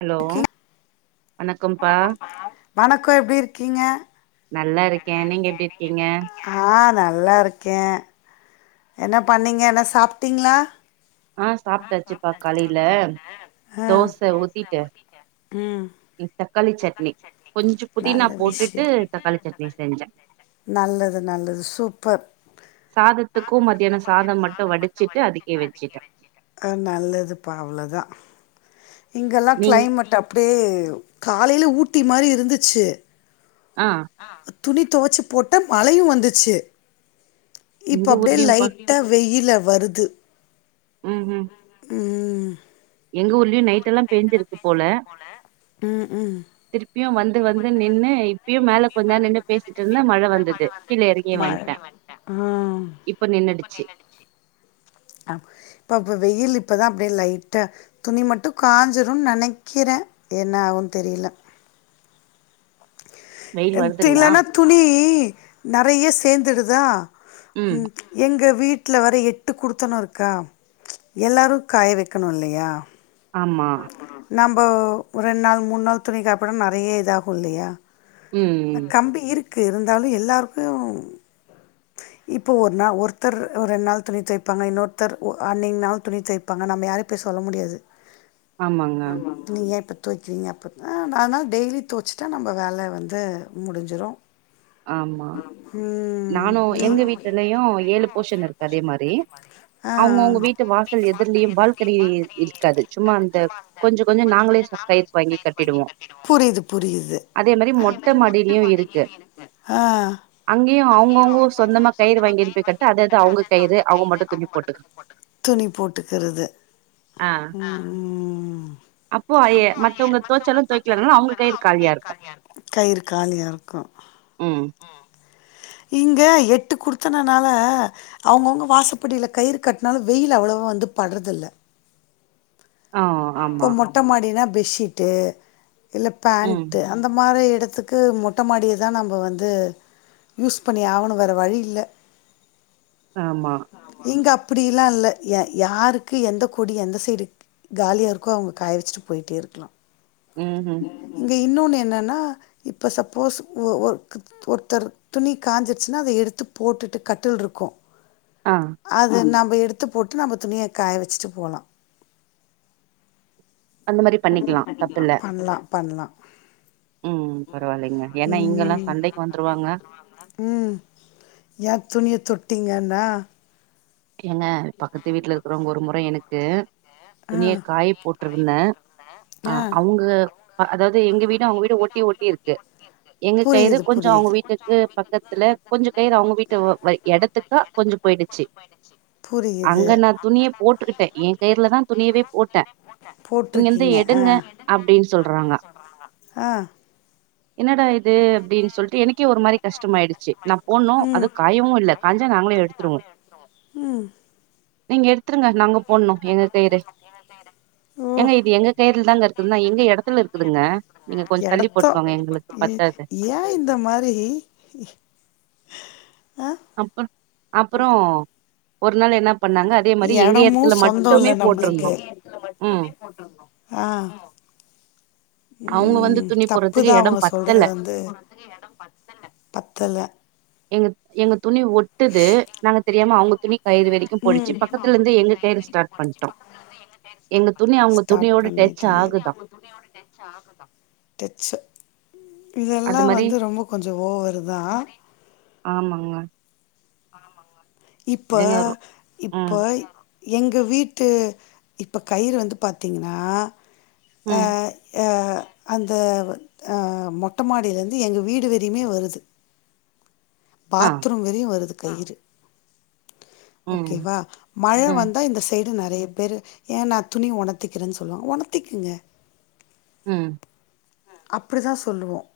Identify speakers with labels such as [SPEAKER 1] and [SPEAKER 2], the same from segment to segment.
[SPEAKER 1] Hello வணக்கம்ப்பா
[SPEAKER 2] வணக்கம்பா வணக்கம் எப்படி இருக்கீங்க
[SPEAKER 1] நல்லா இருக்கேன் நீங்க எப்படி இருக்கீங்க
[SPEAKER 2] ஆ நல்லா இருக்கேன் என்ன பண்ணீங்க என்ன சாப்பிட்டீங்களா
[SPEAKER 1] ஆஹ் சாப்பிட்டாசிப்பா காலையில
[SPEAKER 2] ஆ
[SPEAKER 1] தோச ஊத்திட்டு
[SPEAKER 2] ம்
[SPEAKER 1] தக்காளி சட்னி கொஞ்சோ புதினா
[SPEAKER 2] நல்ல
[SPEAKER 1] போட்டுட்டு
[SPEAKER 2] விஷயோ
[SPEAKER 1] தக்காளி சட்னி செஞ்சேன்
[SPEAKER 2] நல்லது நல்லது சூப்பர்
[SPEAKER 1] சாதத்துக்கும் மத்தியானம் சாதம் மட்டும் வடிச்சிட்டு அதுக்கே வச்சுட்டேன்
[SPEAKER 2] அ நல்லது பா அவ்வளவு தான் இங்கெல்லாம்
[SPEAKER 1] நீங்
[SPEAKER 2] கிளைமட் அப் [unintelligible] காலையில ஊட்டி மாதிரி இருந்துச்சு
[SPEAKER 1] ஆஹ்
[SPEAKER 2] துணி துவச்சு போட்ட மழையும் வந்துச்சு
[SPEAKER 1] எங்க
[SPEAKER 2] இப்ப அப்படியே
[SPEAKER 1] ஊர்லயும்ப்பா
[SPEAKER 2] லைட்டா வெயில் வருது
[SPEAKER 1] உம் உம்
[SPEAKER 2] உம்
[SPEAKER 1] எங்க ஊர்ல எப்படியும் நைட் எல்லாம் பெஞ்சிருக்கு போல
[SPEAKER 2] ம் ம்
[SPEAKER 1] திருப்பியும் வந்து வந்து நின்னு இப்பயும் மேல கொஞ்நேரம் நின்று பேசிட்டு இருந்த மழ வந்தது கீழே இறங்கிய
[SPEAKER 2] மழ
[SPEAKER 1] வந்துட்டேன்
[SPEAKER 2] ஆ
[SPEAKER 1] இப்ப நின்னுடுச்சு
[SPEAKER 2] இப்பதான் அப்படியே லைட துணி மட்டும் காஞ்சிரும்னு நினைக்கிறேன் என்ன ஆகும் தெரியல
[SPEAKER 1] வெயில் வருதுங்களா
[SPEAKER 2] இல்திலன்னா துணி நெறைய சேர்ந்துடுதா
[SPEAKER 1] ம்
[SPEAKER 2] உம் எங்க வீட்டில வர எட்டு குடுத்தனம் இருக்கா எல்லாரு காய வைக்கணு இல்லையா
[SPEAKER 1] ஆமா
[SPEAKER 2] இப்ப ரெண் நாள் மூண் நாள் துணி காப்பிட நெறைய இதாகும் இல்லையா
[SPEAKER 1] ம்
[SPEAKER 2] கம்பி இருக் க்கு இருந்தாலும் எல்லாருக்கும் இப்போ ஒரு நாள் ஒருத்தர் அ ஒரு ரெண்டு நாள் துணி தோவைப்பாங்க இன்னொருத்தர் ஒ அன்னைய நாள் துணி தோவைப்பாங்க நம்ம யாரையும் போய் சொல்ல முடியாது
[SPEAKER 1] ஆமாங்க
[SPEAKER 2] ஆமா நீயேப் துவைக்கிறீங்க அப்பப்போ அதனால் டெய்லி துவைச்சிட்டா நம்ம வேல வந்து முடிஞ்சிடும்
[SPEAKER 1] ஆமா நானும்
[SPEAKER 2] நீ
[SPEAKER 1] எங்க வீட்டுலயும் ஏழு போஷன் இருக்கு அதே மாரி
[SPEAKER 2] ஆ
[SPEAKER 1] அவங்கவுங்க வீட்டு வாசல் எதிர்லயும் பால்கனி இருக்காது சும்மா அந்த கொஞ்சம் கொஞ்சம் நாங்களே கயிற வாங்கி கட்டிடுவோம்
[SPEAKER 2] புரியுது புரியுது
[SPEAKER 1] அதே மாரி மொட்ட மாடியிலயும் இருக்கு
[SPEAKER 2] ஆ
[SPEAKER 1] அங்கேயும் அவங்கவுங்கோ கயிறு அவங்க மட்டு துணி போட்டுக்கு
[SPEAKER 2] துணி போட்டுக்கிறது
[SPEAKER 1] ஆ
[SPEAKER 2] உம் ம்
[SPEAKER 1] அப்போ ஐய- மத்தவங்க துவச்சாலு துவைக்கலனாலு அவங்க கயிறு காலியா இருக்கு
[SPEAKER 2] கயிறு காலியா இருக்கும்
[SPEAKER 1] ம்
[SPEAKER 2] இங்க எட்டு கொடுத்தனனால அவங்கவுங்க வாசப்படியில கயிறு கட்டினாலும் வெயில் அவ்வளவோ வந்து பட்றதில்ல
[SPEAKER 1] ஆ ஆமா
[SPEAKER 2] இப்ப மொட்ட மாடினா பெட்ஷீட்டு இல்ல
[SPEAKER 1] ம்
[SPEAKER 2] பேண்ட் அந்த மாரி இடத்துக்கு மெட்ட மாடிய தான் நாம வந்து யூஸ் பண்ணி ஆவணு வேற வழி இல்ல
[SPEAKER 1] ஆமா
[SPEAKER 2] அப்படிலாம் இல்ல ய யாருக்கு எந்த கொடி எந்த சைடு காலியாக இருக்கோ அவங்க காய வச்சுட்டு போயிட்டே இருக்கலாம்
[SPEAKER 1] உம் உம்
[SPEAKER 2] இன்னொன்னு என்னான்னா இப்போ சப்போஸ் ஒ ஒரு ஒருத்தர் துணி காஞ்சிருச்சின்னா அத எடுத்து போட்டுட்டு கட்டில் இருக்கும்
[SPEAKER 1] ஆ
[SPEAKER 2] அது நம் எடுத்து போட்டு நம்ம துணிய காய வச்சிட்டு போலா
[SPEAKER 1] அந்த மாரி பண்ணிக்கலாம் தப்பில்ல
[SPEAKER 2] பண்லாம்
[SPEAKER 1] உம் பரவாயில்லைங்க ஏன்னா இங்கெல்லாம் சண்டைக்கு வந்துருவாங்க
[SPEAKER 2] டீங்கன்னா
[SPEAKER 1] ஏங்க பக்கத்து வீட்டுல இருக்கிறவங்க ஒரு முற எனக்கு
[SPEAKER 2] ஆ
[SPEAKER 1] துணிய காய போட் ட்டுயிருந்தேன்
[SPEAKER 2] ஆ
[SPEAKER 1] ஆஹ் அவங்க அதாவது எங்க வீடும் அவங்க வீடும் ஓட்டி ஓட்டி இருக்கு எங்க கயிறு
[SPEAKER 2] புரியுது
[SPEAKER 1] கொஞ்ச அவங்க
[SPEAKER 2] புரியுது
[SPEAKER 1] வீட்டுக்கு பக்கத்துல கொஞ்ச கயிறு அவங்க வீட்டு இடத்துக்கா கொஞ்ச போயிடுச்சு
[SPEAKER 2] புரியுது
[SPEAKER 1] அங்க நான் துணிய போட்டுக்கிட்டேன் என் கயிறலதான் துணியவே போட்டேன் இங்கிருந்து
[SPEAKER 2] போட்டிருக்கீங்க ஆ
[SPEAKER 1] எடுங்க அப்படின்னு சொல்றாங்க
[SPEAKER 2] ஆ
[SPEAKER 1] என்னடா இது அப்படின்னு சொல்லிட்டு எனக்கே ஒரு மாரி கஷ்டமாயிடுச்சு நான் போனோம் அது
[SPEAKER 2] ம்
[SPEAKER 1] காயவும் இல்ல காஞ்சா நாங்களே எடுத்துருவோம்
[SPEAKER 2] ம்
[SPEAKER 1] நீங்க எடுத்துருங்க நாங்க போடணும் எங்க கயிறு
[SPEAKER 2] ஓ
[SPEAKER 1] எங்க இது எங்க கயிறல தாங்க இருக்குதுன்னா எங்க இடத்துல இருக்குதுங்க நீங்க கொஞ்சமதள்ளி
[SPEAKER 2] இடத்தம்
[SPEAKER 1] போட்டுக்குங்க எங்களுக்கு
[SPEAKER 2] ஏ-
[SPEAKER 1] பத்தா
[SPEAKER 2] ஏன் இந்த மாரி இ
[SPEAKER 1] அப்பறம் அப்பறம் ஒரு நாள் என்ன பண்ணாங்க அதே மாரி எங்க
[SPEAKER 2] இடமும்
[SPEAKER 1] இடத்துல
[SPEAKER 2] சொந்தம்
[SPEAKER 1] மட்டுமே
[SPEAKER 2] இல்லை நம்மளுக்கு
[SPEAKER 1] போட்டிருந்தும் உம்
[SPEAKER 2] உம் தப்புதான் அவங்க சொல்றது
[SPEAKER 1] பத்தல
[SPEAKER 2] வந்து பத்துல
[SPEAKER 1] எங்க எங்க துணி ஒட்டுது நாங்க தெரியாம அவங்க துணி கயிறு வரைக்கு போயிடுச்சு
[SPEAKER 2] உம்
[SPEAKER 1] பக்கத்துல இருந்து எங்க கயிறு ஸ்டார்ட் பண்ட்டோ எங்க துணி அவங்க
[SPEAKER 2] சாட்
[SPEAKER 1] துணியோட டச்
[SPEAKER 2] பண்ணிட்டீங்க
[SPEAKER 1] ஆகுதா
[SPEAKER 2] டச்சு
[SPEAKER 1] அது
[SPEAKER 2] இதெல்லாம்
[SPEAKER 1] மாரி
[SPEAKER 2] வந்து ரொம்ப கொஞ்சம் ஓவர் தான்
[SPEAKER 1] ஆமாங்க
[SPEAKER 2] ஆமாமா இப்ப
[SPEAKER 1] இல்லைங்க ரொ- ம்
[SPEAKER 2] இப்ப எங்க வீட்டு இப்ப கயிறு வந்து பார்த்தீங்கன்னா
[SPEAKER 1] ம்
[SPEAKER 2] ஆஹ் ஆஹ் அந்த அஹ் மொட்ட மாடியில இருந்து எங்க வீடு வெறியுமே வருது
[SPEAKER 1] ஆ
[SPEAKER 2] பாத்ரூம் வெறியும் வருது கயிறு
[SPEAKER 1] ம்
[SPEAKER 2] ஓகேவா மழை
[SPEAKER 1] ம்
[SPEAKER 2] வந்தா இந்த சை நிறைய பேர் ஏ நான் துணி உணர்த்திக்குறேன்னு சொல்லுவங்க உணர்த்திக்குங்க
[SPEAKER 1] உம்
[SPEAKER 2] அப்படிதான் சொல்லுவோம்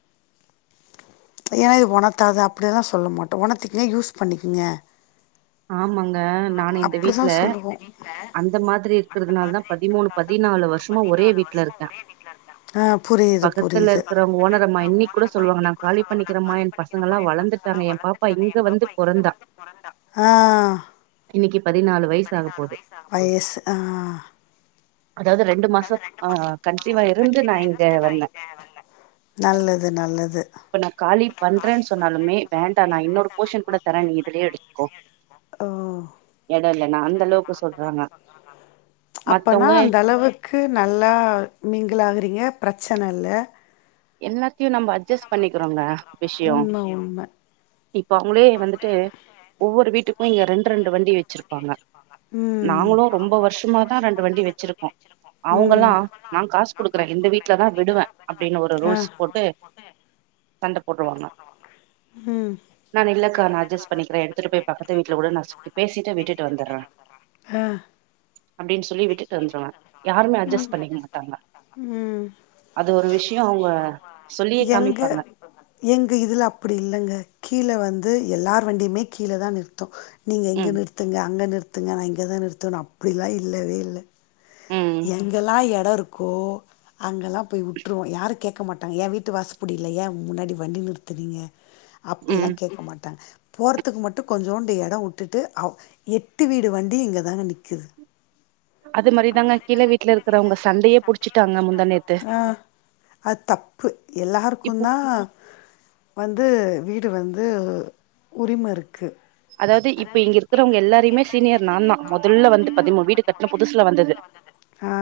[SPEAKER 2] ஏன்னா இது உனத்தது அப்படிதான் சொ சொல்ல மாட்டோம் உணர்த்திக்குங்க யூஸ் பண்ணிக்கங்க
[SPEAKER 1] ஆமாங்க நானு இந்த வீட்ல
[SPEAKER 2] சொல்லுவோ
[SPEAKER 1] அந்த மாதிரி இருக்கிறதுனாலதா பதிமூணு பதினாலு வருஷமா ஒரே வீட்ல இருக்கே
[SPEAKER 2] ஆ புரியுது
[SPEAKER 1] பக்கத்துல
[SPEAKER 2] புரியுது
[SPEAKER 1] இருக்கிறவங்க ஓனரம்மா இன்னிக்கு கூட சொல்வாங்க நான் காலி பண்ணிக்கிறம்மா என் பசங்க எல்லாம் வளந் இன்னைக்கு
[SPEAKER 2] ஆ
[SPEAKER 1] பதினாலு வயசாகப் போவுது
[SPEAKER 2] வயசு ஆஹ்
[SPEAKER 1] அதாவது ரெண்டு மாசோ ஆஹ் கண்ஷிவா இருந்து நா இங்க வந்தே
[SPEAKER 2] நல்லது நல்லது
[SPEAKER 1] இப்ப நா காலி பண்றேன்னு சொன்னாலுமே வேண்டா நா இன்னொரு போர்ஷன் கூட தரேன் நீ இதுலயே எடுத்துக்கோ
[SPEAKER 2] ஓ
[SPEAKER 1] இல்ல இல்ல நா அந்த அளவுக் சொல்றாங்க
[SPEAKER 2] அப்பனா
[SPEAKER 1] மத்தவங்க
[SPEAKER 2] அந்த அளவுக்கு நல்லா மிங்கிளாகறீங்க பிரச்சன இல்ல
[SPEAKER 1] எல்லாத் தையு நம்ம அட்ஜஸ்ட் பண்ணிக்கிறோங்க விஷயோ
[SPEAKER 2] உண்ம உண்ம
[SPEAKER 1] இப்ப அவங்களே வந்துட்டு ஒவ்வொரு வீட்டுக்கும் இங்க ரெண்டு ரெண்டு வண்டி வச்சிருப்பாங்க
[SPEAKER 2] ம்
[SPEAKER 1] நாங்களு ரொம்ப வருஷமாதா ரெண்டு வண்டி வச்சிருக்கோ
[SPEAKER 2] ம்
[SPEAKER 1] அவங்கல்லா நா காசு குடுக்குறே இந்த வீட்லதா விடுவே அப்டின்னு ஒரு ந்த
[SPEAKER 2] ஆ
[SPEAKER 1] ரூல்ஸ் போட்டு சண்டை போடுவாங்க
[SPEAKER 2] ம்
[SPEAKER 1] நா அக்கா நா அட்ஜஸ்ட் பண்ணிக்கிறே எடுத்துட்டு போய் பக்கத்து வீட்ல கூட பேசிட்டு விட்டுட்டு வந்தர்ற
[SPEAKER 2] ஆ
[SPEAKER 1] அப்டினு சொல்லி விட்டுட்டு வந்துருவே யாருமே அட்ஜஸ்ட் பண்ணிக்க மாட்டாங்க அது ஒரு விஷ்
[SPEAKER 2] எங்க எங்க இதுல அப்டி இல்லங்க கீழே வந் இது எல்லார் வண்டியுமே கீழதா நிறுத்தும் நீங்க இங்க
[SPEAKER 1] ம்
[SPEAKER 2] நிறுத்துங்க அங்க நிறுத் த்துங்க நா இங்கதா நிறுத்துவேன்னு அப்டிலா இல்லவே இல்ல
[SPEAKER 1] ம்
[SPEAKER 2] எங்கெல்லா எடோ இருக்கோ அங்கெல்லா போய் வி்ட்ருவோ யாருக் கேக்க மாட்டாங்க ஏன் வீட்டு வாசப்படில ஏன் முன்னாடி வண்டி நிறுத்துனீங்க அப்டில்லா
[SPEAKER 1] ம்
[SPEAKER 2] கேக்க மாட்டே போறதுக்கு மட்டும் கொஞ்சோண்டு எடோ விட்டுட்டு அ எட்டு வீடு வண்டியு இங்கதானுங்க நிக்
[SPEAKER 1] அது மாரி அப்டிதாங்க கீழ வீட்ல இருக்கிறவங்க சண்டையே புடிச்சுட்டாங்க முந்தா நேத்து
[SPEAKER 2] ஆ அது தப்பு
[SPEAKER 1] இப்போ
[SPEAKER 2] எல்லாருக்கும் தான் வந்து வீடு வந்து உரிமை இருக்கு
[SPEAKER 1] அதாவது இப்ப இங்க இருக்கிறவங்க எல்லாருமே சீனியர் நான்தா மொதல்ல வந்து பதிமூனு வீடு கட்ன புதுசுல வந்தது
[SPEAKER 2] ஆ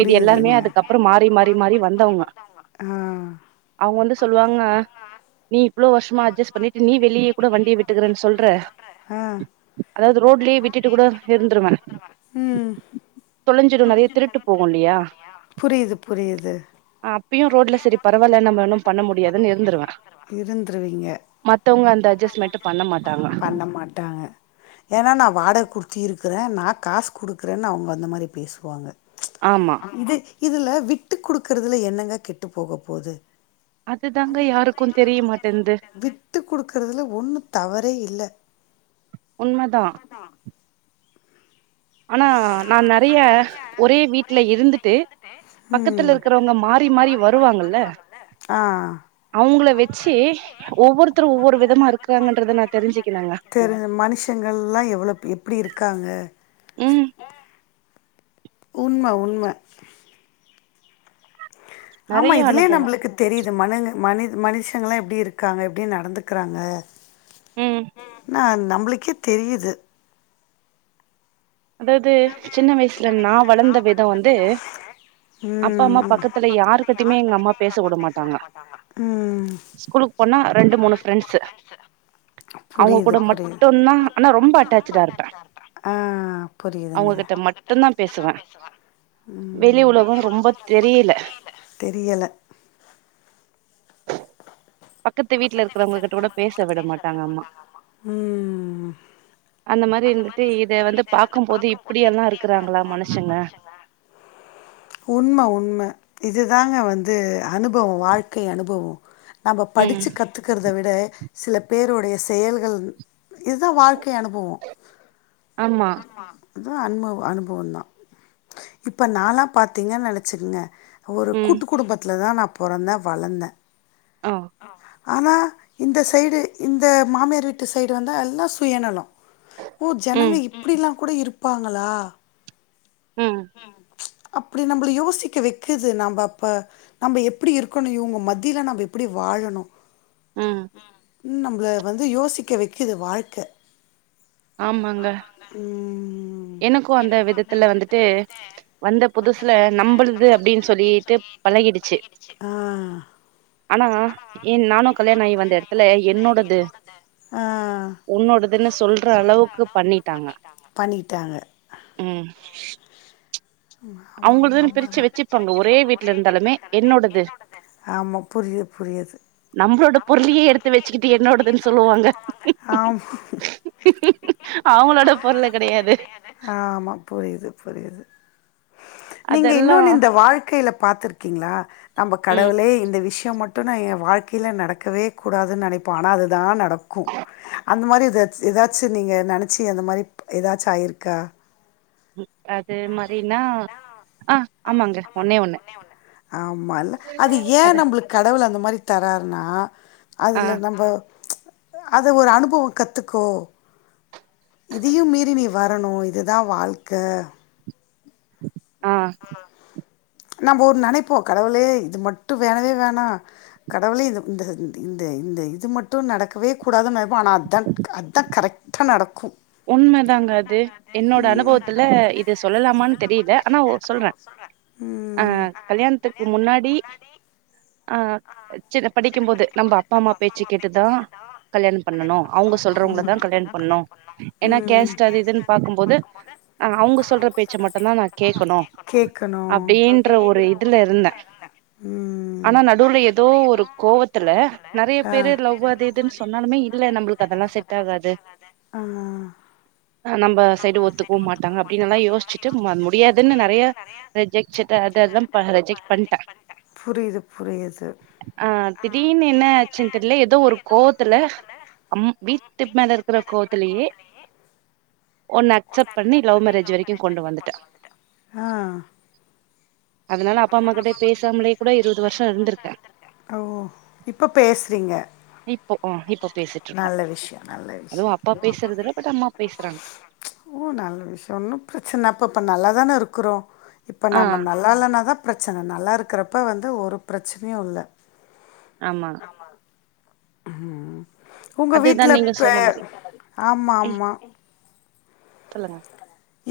[SPEAKER 1] மீதி எல்லாருமே அதுக்கப்புறம் மாறி மாறி மாறி வந்தவங்க
[SPEAKER 2] ஆ
[SPEAKER 1] அவங்க வந்து சொல்லுவாங்க நீ இவ்ளவு வருஷமா அட்ஜஸ்ட் பண்ணிட்டு நீ வெளிய கூட வண்டிய விட்டுக்கறன்னு சொல்ற
[SPEAKER 2] ஆ
[SPEAKER 1] அதாவது ரோட்லயே விட்டுட்டு கூட இருந்துருவே
[SPEAKER 2] ம்
[SPEAKER 1] தொலஞ்சிரு நெறைய திருட்டு போகு இல்லையா
[SPEAKER 2] புரியுது புரியுது
[SPEAKER 1] ஆ அப்பயும் ரோட்ல சரி பரவால்ல நம்ம ஒன்னும் பண்ண முடியாதுன்னு இருந்திருவே
[SPEAKER 2] இருந்துருவீங்க
[SPEAKER 1] மத்தவங்க அந்த அட்ஜஸ்டமெண்ட் பண்ண மாட்டாங்க
[SPEAKER 2] பண்ண மாட்டாங்க ஏன்னா நான் வாடகை குடுக் ட்டி இருக்கிறே நா காசு குடுக்குறேன்னு அவங்க அந்த மாரி பேசுவாங்க
[SPEAKER 1] ஆமா
[SPEAKER 2] இது இதுல விட்டு கொடுக்குறதுல என்னங்க கெட்டு போக போகுது
[SPEAKER 1] அதுதாங்க யாருக்கும் தெரியமாட்டேது
[SPEAKER 2] விட்டு கொடுக்கறதுல ஒன்றும் தவறே இல்லை
[SPEAKER 1] உண்மதான் ஆனா நான் நெறைய ஒரே வீட்டுல இருந்துட்டு பக்கத்துல
[SPEAKER 2] ம்
[SPEAKER 1] இருக்கிறவங்க மாறி மாறி வருவாங்கல்ல
[SPEAKER 2] ஆ
[SPEAKER 1] அவங்கள வச்சு ஒவ்வொருத்தரும் ஒவ்வொரு விதமா இருக்கறாங்கன்றத நா தெரிஞ்சுக்கினேங்க
[SPEAKER 2] தெரி மனுஷங்கள்லா எவ்ளோ எப்டி
[SPEAKER 1] உம்
[SPEAKER 2] உன்மா உன்மா ஆமா
[SPEAKER 1] நெறைய
[SPEAKER 2] இதுலயே
[SPEAKER 1] அனுபவோ
[SPEAKER 2] நம்மளுக்கு தெரியுது மனுங்க மனி மனுஷங்களாம் எப்படி இருக்காங்க எப்படி நடந்துக்கறாங்க
[SPEAKER 1] ம்
[SPEAKER 2] நான் நம்மளுக்கே தெரியுது
[SPEAKER 1] அதாவது சின்ன வயசுல நா வளர்ந்த விதோ வந்து அப்பா
[SPEAKER 2] ம்
[SPEAKER 1] அம்மா
[SPEAKER 2] ம்
[SPEAKER 1] பக்கத்துல யாருகிட்டயுமே எங்க அம்மா பேச விட மாட்டாங்க ஸ்கூலுக்கு போனா ரெண்டு மூணு ஃப்ரெண்ட்ஸு அவங்க
[SPEAKER 2] புரிது
[SPEAKER 1] கூட
[SPEAKER 2] புரிது
[SPEAKER 1] மட்டுந்தா ஆனா ரொம்ப அட்டாச்சடா இருப்பே
[SPEAKER 2] ஆஹா
[SPEAKER 1] அவங்ககிட்ட மட்டும் தான் பேசுவேன் வெளி
[SPEAKER 2] ம்
[SPEAKER 1] உலகம் ரொம்பதெரியல
[SPEAKER 2] தெரியல
[SPEAKER 1] பக்கத்து வீட்டுல இருக்கிறவங்க கிட்ட கூட பேச விட மாட்டாங்க அம்மா
[SPEAKER 2] ம்
[SPEAKER 1] அந்த மாரி இருந்துட்டு இத வந்து பாக்கும்போது இப்படியெல்லாம் இருக்கிறாங்களா மனுஷங்க
[SPEAKER 2] உண்ம, உண்ம. இதுதாங்க வந்து அனுபவம் வாழ்க்கை அனுபவம் நம்
[SPEAKER 1] ம்
[SPEAKER 2] படிச்ச கத்துக்குறது அதவிட சில பேருடைய செயல்கள் இதுதான் வாழ்க்கை அனுபவம்
[SPEAKER 1] ஆமா
[SPEAKER 2] அவும் அனுபவ அனுபவம் தான் இப்போ நானலாம் பார்த்தீங்கன் நினைச்சக்கங்க ஒரு
[SPEAKER 1] ம்
[SPEAKER 2] கூட்டு குடும்பத்துத்தில தான் நா பொறந்த வளர்ந்த
[SPEAKER 1] ஆஹ்
[SPEAKER 2] ஆனா இந்த சைடு இந்த மாமியார் வீட்டு சைடு வந்து எல்லா சுயணலம் ஓ ஜனங்க
[SPEAKER 1] ம்
[SPEAKER 2] இப்படிலாம் கூட இருப்பாங்களா
[SPEAKER 1] ஹம்
[SPEAKER 2] அப்படி நம்மள யோசிக்க வைக்குது நம்ம அப்ப நம்ம எப்படி இருக்கணும் இவங்க மத்தியில நம்ம எப்படி வாழணும்
[SPEAKER 1] ம்
[SPEAKER 2] நம்மள வந்து யோசிக்க வைக்கது வாழ்க்க
[SPEAKER 1] ஆமாங்க
[SPEAKER 2] ம்
[SPEAKER 1] எனக்கும் அந்த விதத்துல வந்துட்டு வந்த புதுசுல நம்பளுது அப்படின்னு சொல்லிட்டு பழகிடுச்சு
[SPEAKER 2] ஆ
[SPEAKER 1] ஆனா என் நானும் கல்யாணம் ஆகி வந்த இடத்துல என்னோடது
[SPEAKER 2] ஆ
[SPEAKER 1] உன்னோடதுன்னு சொல்
[SPEAKER 2] பண்ணிட்டாங்க
[SPEAKER 1] [inaudible]
[SPEAKER 2] ஆமா
[SPEAKER 1] அவங்களதுன்னு பிரிச்சு
[SPEAKER 2] உண்மதா
[SPEAKER 1] வச்சுருப்பாங்க ஒரே வீட்ல இருந்தாலுமே என்னோடது
[SPEAKER 2] ஆமா புரியுது புரியுது
[SPEAKER 1] நம்மளோட பொருளையே எடுத்து வச்சுக்கிட்டு என்னோடதுன்னு சொல்லுவாங்க
[SPEAKER 2] ஆமா
[SPEAKER 1] அவங்களோட பொருள கடையாது
[SPEAKER 2] ஆமா புரியுது புரியுது நீங்க இன்னொன்னு இந்த வாழ்க்கையில பார்த்திருக்கீங்களா நம்ம
[SPEAKER 1] ம்
[SPEAKER 2] கடவுளே இந்த விஷயம் மட் என்ன என் வாழ்க்கையில நடக்கவே கூடாதுன்னு நெனைப்போம் ஆனா அதுதான் நடக் கும் அந்த மாரி ஏதாச்சும் நீங்க நெனச்சு அந்த மாரி ஏதாச்சி ஆயிருக்கா
[SPEAKER 1] அது மாரினா ஆ ஆமாங்க ஒன்னே ஒண்ணு
[SPEAKER 2] ஆமால்ல அது
[SPEAKER 1] அத
[SPEAKER 2] ஏன் நம்மளுக்கு கடவுள் அந்த மாரி தராருனா
[SPEAKER 1] ஆ
[SPEAKER 2] அதுல நம்ம அது ஒரு அனுபவம் கத்துக்கோ இதையும் மீறி நீ வரணும் இதுதான் வாழ்க்க
[SPEAKER 1] [inaudible] ஆ
[SPEAKER 2] நம்ம ஒரு நெனப்போம் கடவுளே இது மட்டும் வேணவே வேணாம் கடவுளே இது இந்த இந்த இது மட்டும் நடக்கவே கூடாதுன்னு நெனப்போம் ஆனால் அதான் அதுதான் கரெக்டாக நடக்கும்
[SPEAKER 1] உண்மைதாங்க அது என்னோட அனுபவத்துல இது சொல்லலாமான்னு தெரில ஆனா ஒரு சொல்றேன் அ
[SPEAKER 2] ம்
[SPEAKER 1] கல்யாணத்துக்கு முன்னாடி ஆ சித படிக்கும்போது நம்ம அப்பா அம்மா பேச்சு கேட்டு தான் கல்யாணம் பண்ணணும் அவுங்க சொல்றவங்கள தான் கல்யாணம் பண்ணணும்
[SPEAKER 2] ம்ம்
[SPEAKER 1] ஆ அவங்க சொல்ற பேச்ச மட்டுந்தா நா கேட்கணு
[SPEAKER 2] கேக்கணும்
[SPEAKER 1] அப்டின்ற ஒரு இதுல
[SPEAKER 2] ம்ம்
[SPEAKER 1] இருந்தே ஆனா நடுவுல ஏதோ ஒரு கோவத்துல நெறைய பேரு லவு அது இதுன்னு சொன்னாலுமே இல்ல நம்மளுக்கு அதெல்லாம் செட் ஆகாது
[SPEAKER 2] ஆ
[SPEAKER 1] ஹ நம்ம சைடு ஒத்துக்கவும் மாட்டாங்க அப்டின்னு எல்லாம் யோசிச்சுட்டு முடியாதுன்னு நெறைய ரிஜெக்ட் அத அதெல்லாம் ரிஜெக்ட் பண்ணிட்டன்
[SPEAKER 2] புரியுது புரியுது
[SPEAKER 1] ஆ திடீர்னு என்ன ஆச்சுன்னு தெரியல ஏதோ ஒரு கோவத்துல அம் வீட்டுக்கு மேல இருக்கிற கோவத் இதுலயே ஒன்னு அக்சப்ட் பண்ணி லவ் மேரேஜ் வரைக்கும் கொண்டு வந்துட்டேன்
[SPEAKER 2] ஆ
[SPEAKER 1] அதனால அப்பா அம்மா கிட்ட பேசாமலேயே கூட இருபது வருஷம் இருந்திருக்கேன்
[SPEAKER 2] இப்ப பேசுறீங்க
[SPEAKER 1] ஆ இப்போ பேசிட்டு இருக்கோ
[SPEAKER 2] நல்ல விஷயம் நல்ல
[SPEAKER 1] அதுவு
[SPEAKER 2] விஷயம்
[SPEAKER 1] அப்பா பேசுறதுல பட் அம்மா பேசுறாங்க
[SPEAKER 2] ஓ நல்ல விஷயம் ஒன்னும் பிரச்சனைப்ப நல்லாதானே இருக்கிறோம் இப்போ
[SPEAKER 1] ஆ
[SPEAKER 2] நம்ம நல்லா இல்லனா தான் பிரச்சன நல்லா இருக்கிறப்ப வந்து ஒரு பிரச்சனையும் இல்ல
[SPEAKER 1] ஆமா
[SPEAKER 2] ம்ம் உங்க
[SPEAKER 1] அதுதா
[SPEAKER 2] வீட்ல
[SPEAKER 1] நீங்க
[SPEAKER 2] இப்ப
[SPEAKER 1] சொன்ன மாரி
[SPEAKER 2] ஆமா
[SPEAKER 1] ம்
[SPEAKER 2] ஆமா
[SPEAKER 1] சொல்லுங்க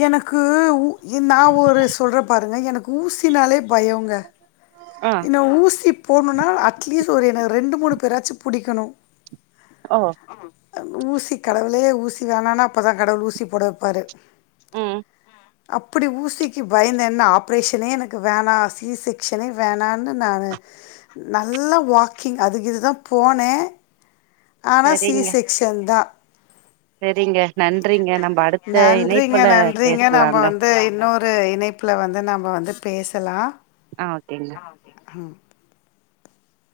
[SPEAKER 2] எனக்கு உ நான் ஒரு சொல்றேன் பாருங்க எனக்கு ஊசினாலே பயம்ங்க
[SPEAKER 1] ஆ
[SPEAKER 2] என்ன ஊசி போடணும்னா அட்லீஸ்ட் ஒரு எனக்கு ரெண்டு மூணு பேராச்சும் புடிக்கணும்
[SPEAKER 1] ஓ
[SPEAKER 2] ஊசி கடவுளே ஊசி வேணனா அப்போ தான் கடவுள் ஊசி போட வைப்பாரு
[SPEAKER 1] உம்
[SPEAKER 2] அப்புடி ஊசிக்கு பயந்தேன்னா ஆப்ரேஷனே எனக்கு வேணாம் சி செக்க்ஷனே வேணான்னு நான் நல்லா வாக்கிங் அது இதுதான் போனேன் ஆனா சி செக்க்ஷன் தான்
[SPEAKER 1] செரிங்க நன்றிங்க நம்ம அடுத்த
[SPEAKER 2] நன்றிங்க
[SPEAKER 1] இணைப்புல பேசலாங்க
[SPEAKER 2] வேற இணைப்புல வந்து நம்ம வந்து பேசலாம்
[SPEAKER 1] ஆஹ் ஓகேங்க